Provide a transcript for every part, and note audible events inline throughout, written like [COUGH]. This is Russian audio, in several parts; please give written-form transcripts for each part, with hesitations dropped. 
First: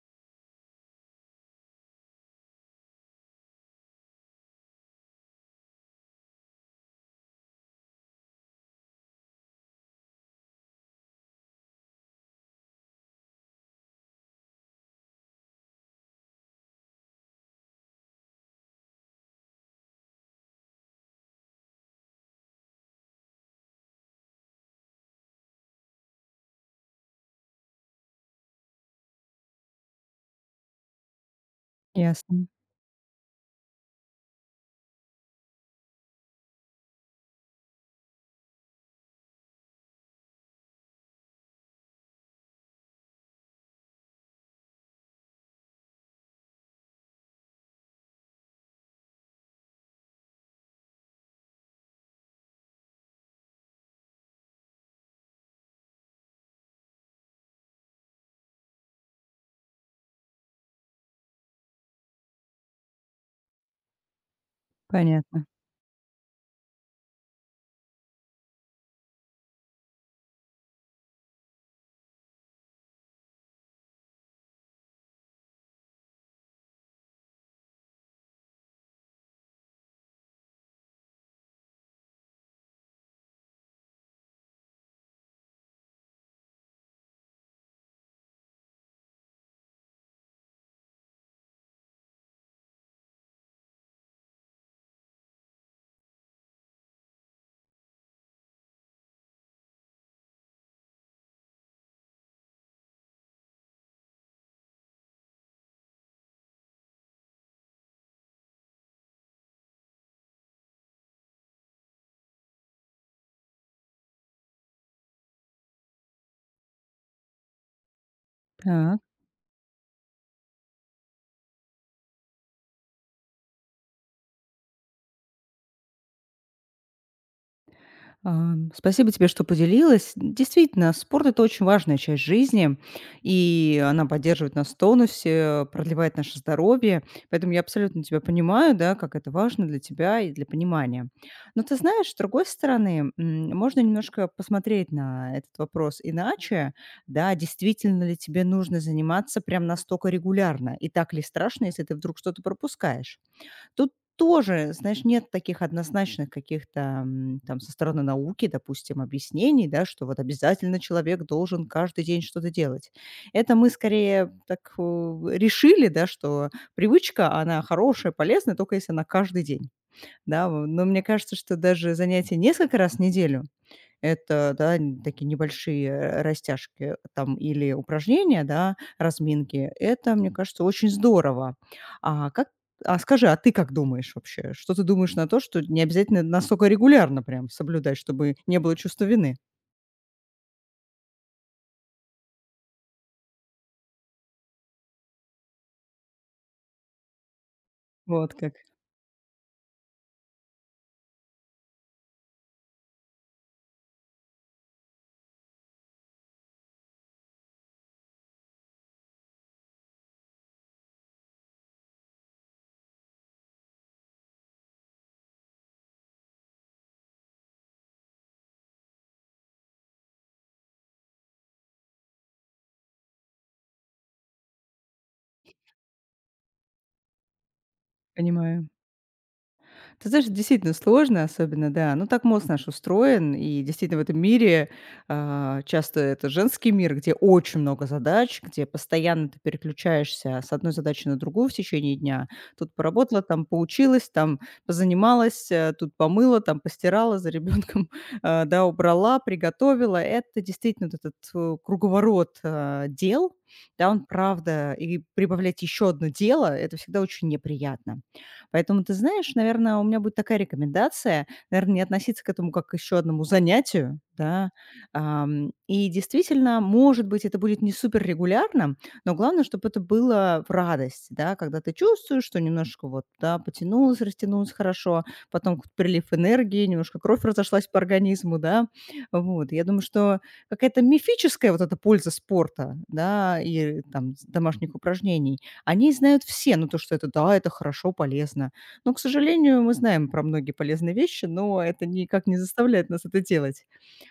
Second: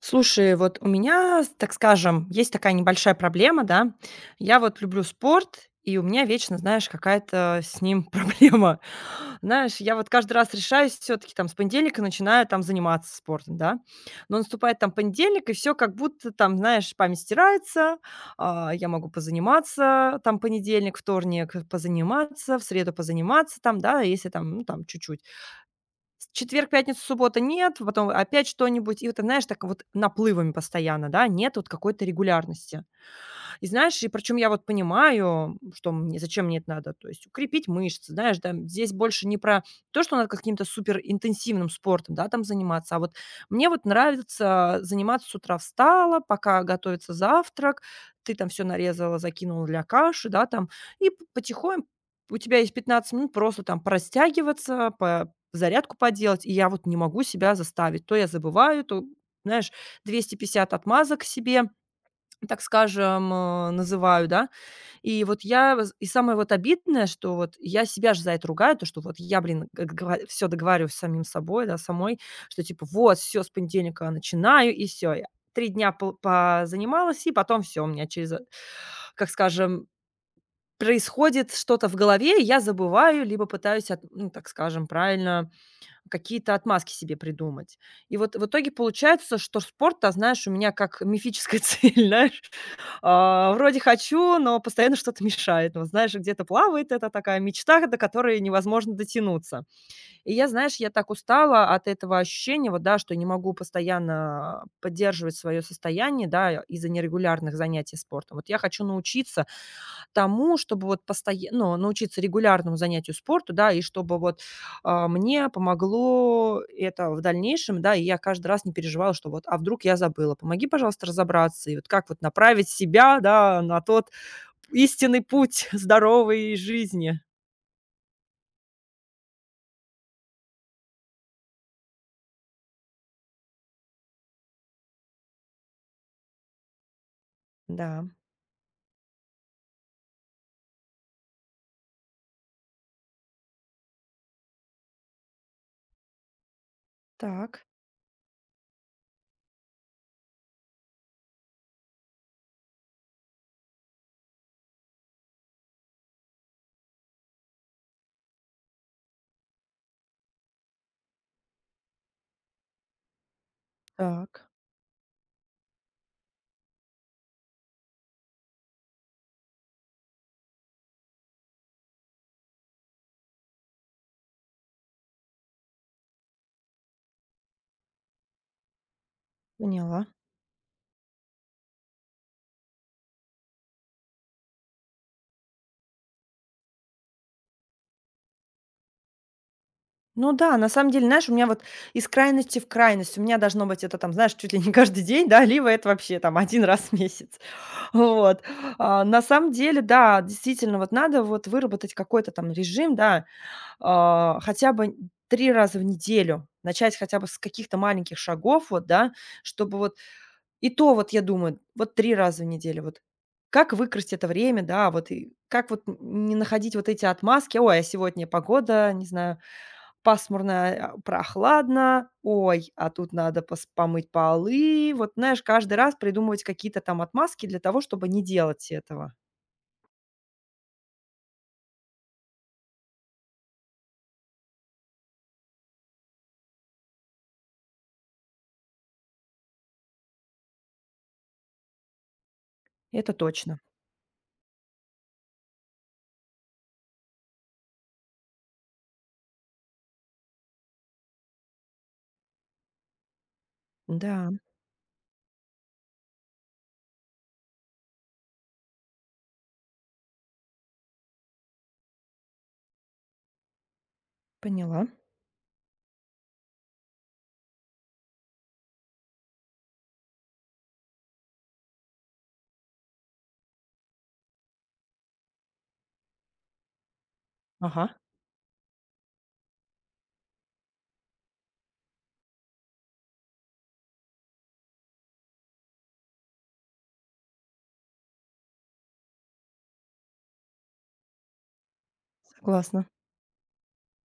Слушай, вот у меня, так скажем, есть такая небольшая проблема, да. Я вот люблю спорт, и у меня вечно, знаешь, какая-то с ним [LAUGHS] проблема. Знаешь, я вот каждый раз решаюсь, все-таки там с понедельника начинаю там заниматься спортом, да. Но наступает там понедельник, и все как будто там, знаешь, память стирается, я могу позаниматься там понедельник, вторник позаниматься, в среду позаниматься там, да, если там, ну, там чуть-чуть с четверг, пятница, суббота- нет, потом опять что-нибудь. И вот, ты знаешь, так вот наплывами постоянно, да, нет вот какой-то Ясно, регулярности. И знаешь, и причем я вот понимаю, что мне зачем мне это надо, то есть укрепить мышцы, знаешь, да, здесь больше не про то, что надо каким-то суперинтенсивным спортом, да, там заниматься, а вот мне вот нравится заниматься: с утра встала, пока готовится завтрак, ты там все нарезала, закинула для каши, да, там, и потихоньку у тебя есть 15 минут просто там простягиваться, зарядку поделать, и я вот не могу себя заставить. То я забываю, то, знаешь, 250 отмазок себе, так скажем, называю, да. И вот понятно. я воз и самое вот обидное, что вот я себя же за это ругаю, то, что вот я, блин, все договариваюсь с самим собой, да, самой, что типа: "Вот, все с понедельника начинаю", и все 3 дня пол позанималась, и потом все у меня через, как скажем, происходит что-то в голове, и я забываю, либо пытаюсь от ну, так скажем, правильно, какие-то отмазки себе придумать. И вот в итоге получается, что спорт, а знаешь, у меня как мифическая [LAUGHS] цель, знаешь. А, вроде хочу, но постоянно что-то мешает. Ну, вот знаешь, где-то плавает эта такая мечта, до которой невозможно дотянуться. И я, знаешь, я так устала от этого ощущения, вот, да, что не могу постоянно поддерживать свое состояние, да, из-за нерегулярных занятий спортом. Вот я хочу научиться тому, чтобы вот постоянно, ну, научиться регулярному занятию спорту, да, и чтобы вот, мне помогло это в дальнейшем, да, и я каждый раз не Так, переживала, что вот, а вдруг я забыла. Помоги, пожалуйста, разобраться, и вот как вот направить себя, да, на тот истинный путь [LAUGHS] здоровой жизни. Спасибо тебе, что поделилась. Действительно, спорт - это очень важная часть жизни, и она поддерживает нас в тонусе, продлевает наше здоровье. Поэтому я абсолютно Да. тебя понимаю, да, как это важно для тебя и для понимания. Но ты знаешь, с другой стороны, можно немножко посмотреть на этот вопрос иначе. Да, Так, действительно ли тебе нужно заниматься прям настолько регулярно? И так ли страшно, если ты вдруг что-то пропускаешь? Тут тоже, знаешь, нет таких однозначных каких-то, там, со стороны науки, допустим, объяснений, да, что вот обязательно человек должен каждый день что-то делать. Это мы скорее так, так, решили, да, что привычка, она хорошая, полезная, только если она каждый день, да. Но мне кажется, что даже занятие несколько раз в неделю это, да, н такие небольшие, растяжки там или упражнения, да, разминки. поняла. Это, мне кажется, очень здорово. А как а скажи, а ты как думаешь вообще? Что ты думаешь на то, что не обязательно настолько регулярно прям соблюдать, чтобы не было чувства вины? Ну да, на самом деле, знаешь, у меня вот из крайности в крайность. У меня должно быть это там, знаешь, чуть ли не каждый день, да, либо это вообще там один раз в месяц. Вот Вот. как, А, на самом деле, да, действительно, вот надо вот выработать какой-то там режим, да, хотя бы 3 раза в неделю хотя бы с каких-то маленьких шагов, вот, да, чтобы вот и то вот, я думаю, вот 3 раза в неделю как выкрасть это время, да, вот и как вот н не находить вот эти отмазки: "Ой, а сегодня погода, не знаю, пасмурно, прохладно. Ой, а тут надо пос помыть полы". Вот, знаешь, каждый раз придумывать какие-то там отмазки для того, чтобы не понимаю. делать этого. Ты знаешь, действительно сложно, особенно, да. Ну, так мозг наш устроен, и действительно в этом мире часто это женский мир, где очень много задач, где постоянно ты переключаешься с одной задачи на другую в течение дня. Тут Это поработала, там точно. поучилась, там позанималась, тут помыла, там постирала за ребенком, [LAUGHS] а, да, убрала, приготовила. Это действительно вот этот круговорот дел, да, он Да, правда, и прибавлять еще одно дело, это всегда очень неприятно. Поэтому, ты знаешь, наверное, у меня будет такая рекомендация, наверное, не относиться к этому как к еще одному занятию, да. поняла. И действительно, может быть, это будет не супер регулярно, но главное, чтобы это было в радость, да, когда ты чувствуешь, что немножко вот, да, потянулось, растянулось хорошо, потом какой-то прилив энергии, немножко кровь разошлась по Ага, организму, да. Вот, я думаю, что какая-то мифическая вот эта польза спорта, да, и там с- домашних упражнений, о ней знают все, ну то, что это да, это хорошо, полезно. Но, к сожалению, мы знаем про многие полезные вещи, но это никак не согласна. заставляет нас это делать.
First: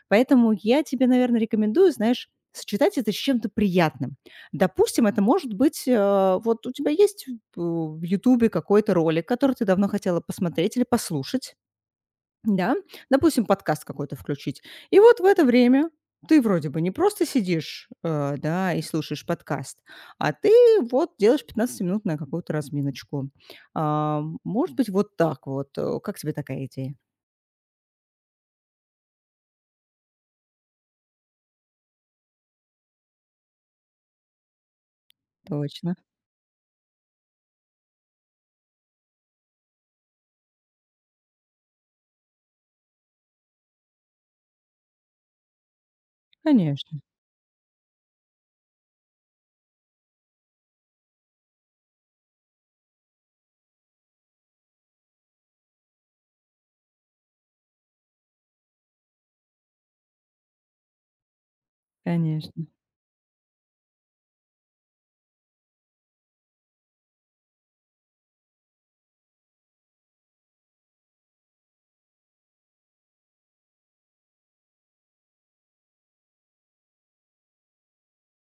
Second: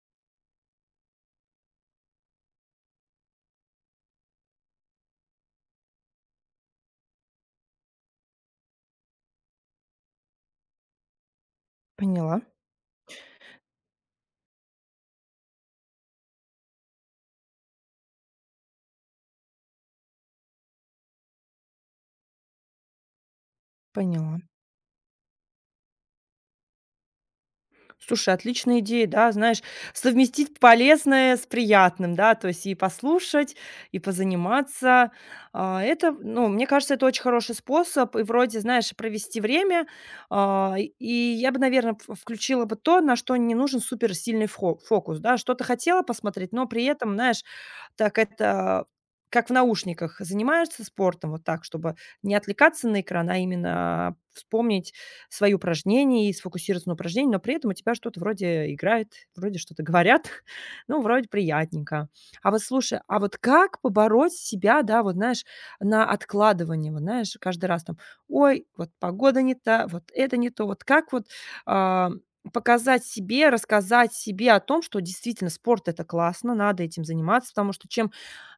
Поэтому я тебе, наверное, рекомендую, знаешь, сочетать это с чем-то приятным. Допустим, это может быть, вот у тебя есть в "Ютубе" какой-то ролик, который ты давно хотела посмотреть или послушать. Поняла, Да, допустим, подкаст какой-то включить. И вот в это время ты вроде бы не просто сидишь, да, и слушаешь подкаст, а ты вот делаешь 15 минут на какую-то разминочку. А, поняла. может быть, вот так вот. Как тебе такая идея? Слушай, отличная идея, да, знаешь, совместить полезное с приятным, да, то есть и послушать, и позаниматься. А, Точно. это, ну, мне кажется, это очень хороший способ, и вроде, знаешь, провести время, и я бы, наверное, включила бы то, на что не нужен суперсильный фокус, да, что-то хотела посмотреть, но при Конечно, этом, знаешь, так это как в наушниках занимаешься спортом, вот так, чтобы не отвлекаться на экран, а именно вспомнить свои упражнения и сфокусироваться на упражнении, но при этом у тебя что-то вроде играет, вроде что-то говорят, [LAUGHS] ну, вроде приятненько. А вот конечно. слушай, а вот как побороть себя, да, вот знаешь, на откладывание, вот знаешь, каждый раз там, ой, вот погода не та, вот это не то, вот как вот, а, показать себе, рассказать себе о том, что действительно спорт- это классно, надо этим заниматься, потому что чем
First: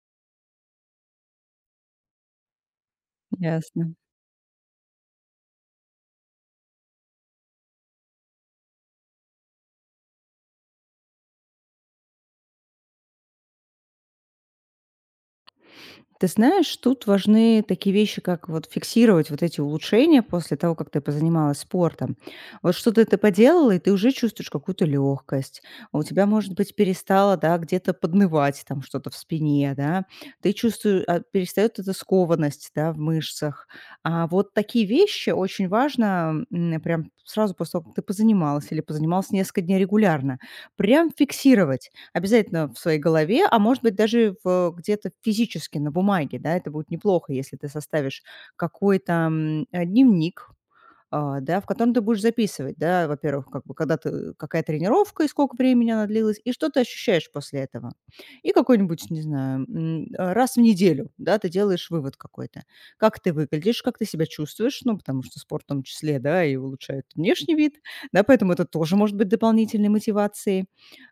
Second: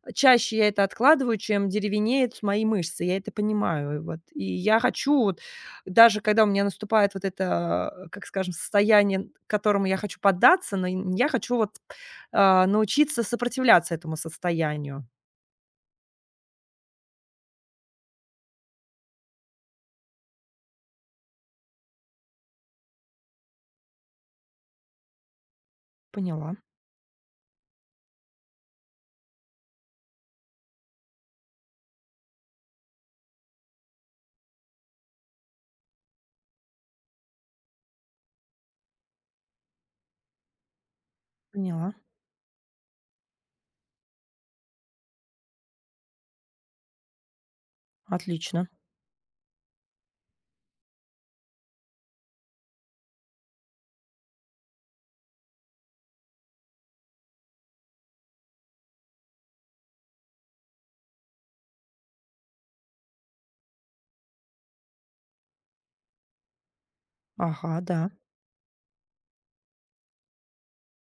чаще я это откладываю, чем деревенеют мои мышцы. Я это Ясно. понимаю. Вот. И я хочу вот, даже когда у меня наступает вот это, как скажем, состояние, которому я хочу поддаться, но я хочу вот, научиться сопротивляться этому состоянию. Ты знаешь, тут важны такие вещи, как вот фиксировать вот эти улучшения после того, как ты позанималась спортом. Вот что-то ты поделала, и ты уже чувствуешь какую-то легкость. У тебя, Поняла, может быть, перестало, да, где-то поднывать там что-то в спине, да. Ты чувствуешь, перестает эта скованность, да, в мышцах. А вот такие вещи очень важно прям сразу после того, как ты позанималась или позанималась несколько дней регулярно, прям фиксировать. поняла. Обязательно в своей голове, а может быть, даже в где-то физически на бумаге, да. Это будет неплохо, если ты составишь Отлично. какой-то, дневник, да, в котором ты будешь записывать, да, во-первых, как бы когда ты какая тренировка и сколько времени она длилась, и что ты ощущаешь после этого. И какой-нибудь, не знаю, раз в неделю, да, ты делаешь вывод какой-то. Как ты выглядишь, как ты себя чувствуешь, ну, потому что спорт в том числе, да, и улучшает внешний вид, Ага, да. да, поэтому это тоже может быть дополнительной мотивацией,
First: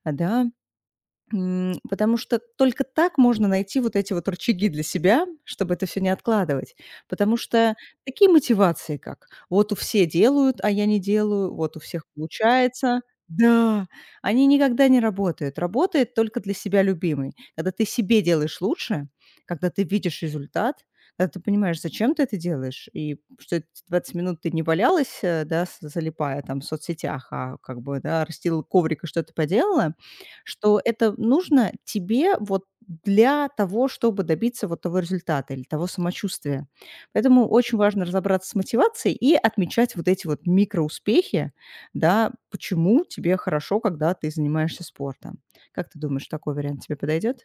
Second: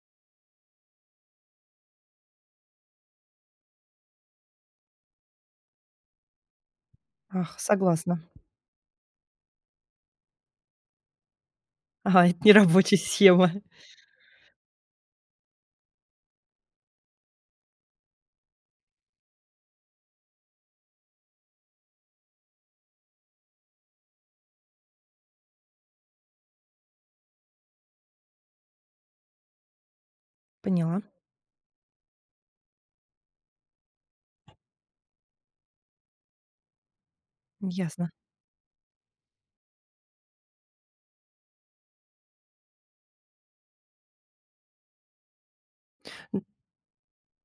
да. Потому что только так можно найти вот эти вот рычаги для себя, чтобы это все не откладывать. Потому Ах, что согласна. такие мотивации, как: "Вот у все делают, а я не делаю, вот у всех Ага, это не рабочая получается". схема. Да, они никогда не работают. Работает только для себя любимый. Когда ты себе делаешь лучше, когда ты видишь результат, когда ты понимаешь, зачем ты это делаешь, и что эти 20 минут ты не валялась, да, с залипая там в соцсетях, а как бы, да, расстелила коврик и что-то поделала, что Поняла, это нужно тебе вот для того, чтобы добиться вот того результата или того самочувствия. Поэтому очень важно ясно. разобраться с мотивацией и отмечать вот эти вот микроуспехи, да, почему тебе хорошо, когда ты занимаешься спортом. Как ты думаешь, такой вариант тебе подойдет?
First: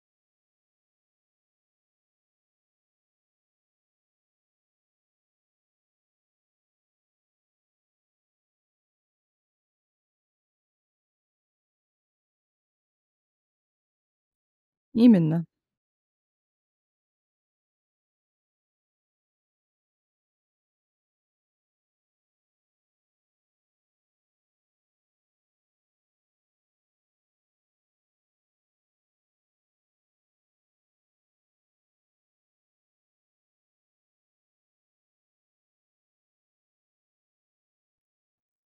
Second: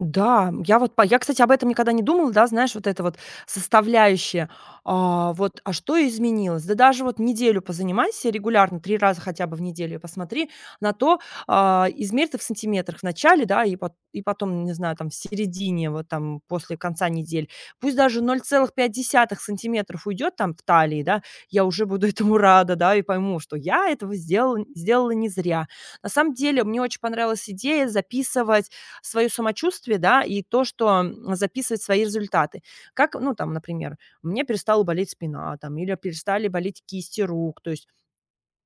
Да, я вот по я, кстати, об этом никогда не думала, да, знаешь, вот это вот составляющая. А, вот, а что изменилось? Да даже вот неделю позанимайся регулярно, 3 раза хотя бы в неделю, и посмотри на то, измерь ты в сантиметрах в начале, да, и потом, не знаю, там в Именно, середине, вот там после конца недель. Пусть даже 0,5 сантиметра уйдет там в талии, да, я уже буду [LAUGHS] этому рада, да, и пойму, что я этого сделала не зря. На самом деле, мне очень понравилась идея записывать свое самочувствие, да, и то, что, записывать свои результаты. Как, ну, там, например, у меня перестала болеть спина, там, или перестали болеть кисти рук. То есть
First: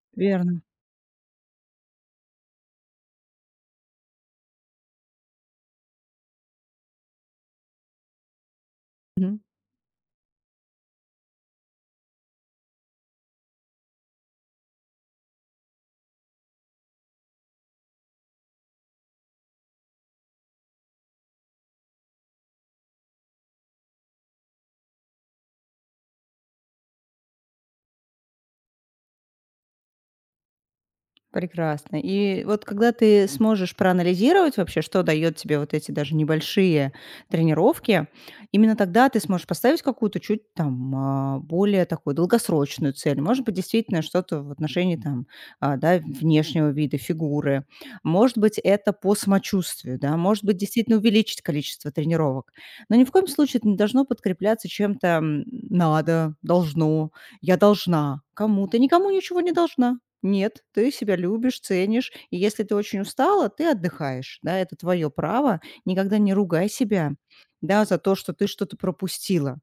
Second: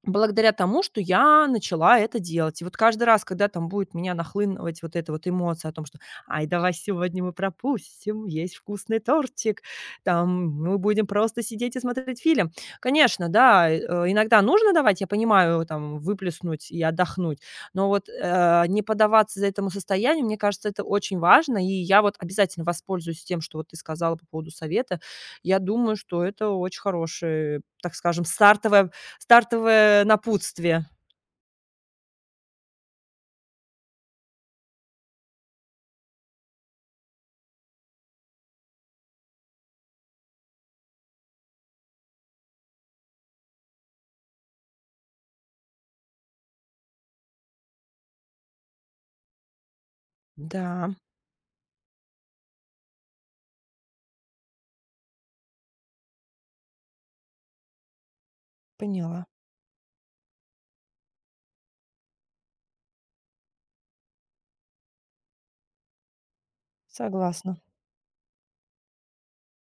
благодаря верно. тому, что я начала это делать. И вот каждый раз, когда там будет меня нахлынывать вот эта вот эмоция о том, что: "Ай, давай сегодня мы пропустим, есть вкусный Мгм. тортик, там мы будем просто сидеть и смотреть фильм". Конечно, да, иногда нужно давать, я понимаю, там выплеснуть и отдохнуть, но вот, не поддаваться за этому состоянию, мне кажется, это очень важно. И я вот обязательно воспользуюсь тем, что вот ты сказала по поводу совета. Я думаю, что это очень хороший, так скажем, стартовая стартовое напутствие. Прекрасно. И вот когда ты сможешь проанализировать вообще, что дает тебе вот эти даже небольшие тренировки, именно тогда ты сможешь поставить какую-то чуть там более такую долгосрочную цель. Может быть, действительно что-то в отношении там, да, внешнего вида, фигуры. Может быть, это по самочувствию, да, может быть, Да, действительно увеличить количество тренировок. Но ни в коем случае это не должно подкрепляться чем-то надо, должно, я должна кому-то. Никому поняла. ничего не должна. Нет, ты себя любишь, ценишь, и если ты очень устала, ты отдыхаешь, да, это твое право. Никогда не ругай себя, Согласна. да, за то, что ты что-то пропустила,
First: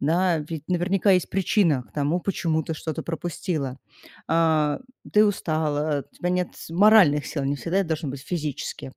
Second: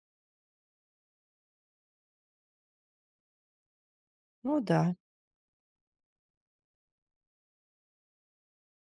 да, ведь наверняка есть причина к тому, почему ты что-то пропустила. Ну А, да, ты устала, у тебя нет моральных сил, не всегда это должно быть физически.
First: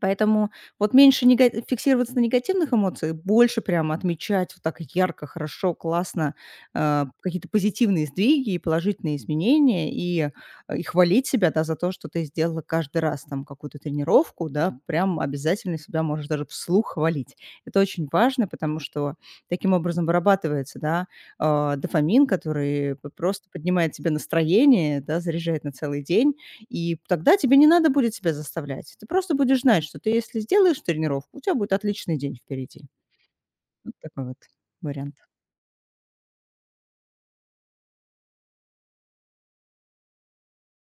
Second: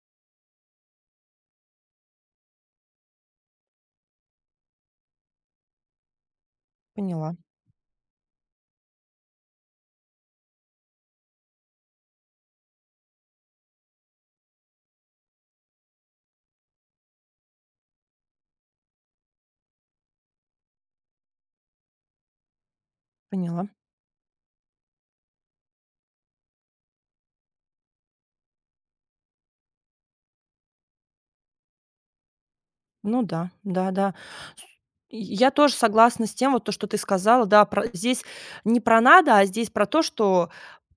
Поэтому вот меньше нега фиксироваться на негативных эмоциях, больше прямо отмечать вот так ярко, хорошо, классно, поняла, какие-то позитивные сдвиги и положительные изменения, и хвалить себя, да, за то, что ты сделала каждый раз там какую-то тренировку, да, прям обязательно себя можешь даже вслух хвалить. Это очень важно, потому что таким образом вырабатывается, да, дофамин, который п- просто поняла. поднимает тебе настроение, да, заряжает на целый день, и тогда тебе не надо будет себя заставлять. Ты просто будешь знать, что ты, если сделаешь тренировку, у тебя будет отличный день впереди. Ну да, Вот да-да. такой вот вариант. И я тоже согласна с тем, вот то, что ты сказала. Да, про здесь не про надо, а здесь про то, что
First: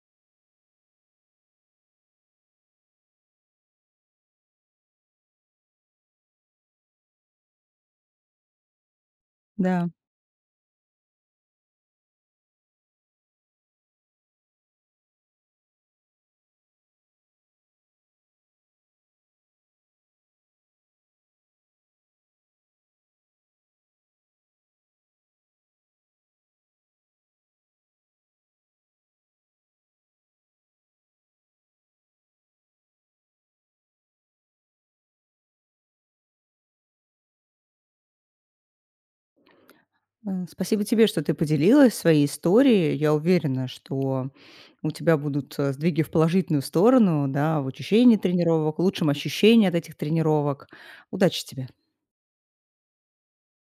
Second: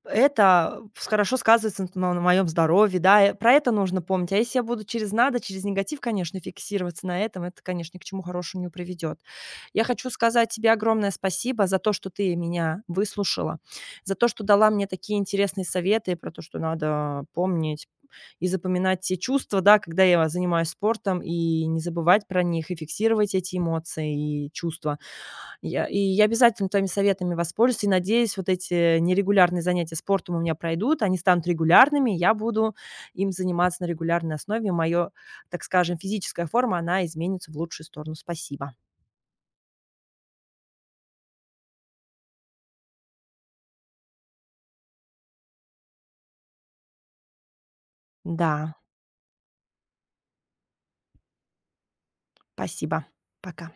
это с хорошо сказывается на моем здоровье, да, про это нужно помнить. А если я буду через надо, через негатив, конечно, фиксироваться на этом, это, конечно, ни к чему хорошему не приведет. Я Да, хочу сказать тебе огромное спасибо за то, что ты меня выслушала, за то, что дала мне такие интересные советы про то, что надо помнить и запоминать те чувства, да, когда я занимаюсь спортом, и не забывать про них, и фиксировать эти эмоции и чувства. Я обязательно твоими советами воспользуюсь и, надеюсь, вот эти нерегулярные занятия спортом у меня пройдут, они станут регулярными, я буду им заниматься на регулярной основе. Так скажем, физическая форма, она изменится в лучшую сторону. Спасибо. да. Спасибо тебе, что ты поделилась своей историей. Я уверена, что у тебя будут сдвиги в положительную сторону, да, в очищении Да, тренировок, лучшем ощущении от этих тренировок. Удачи тебе! спасибо. Пока.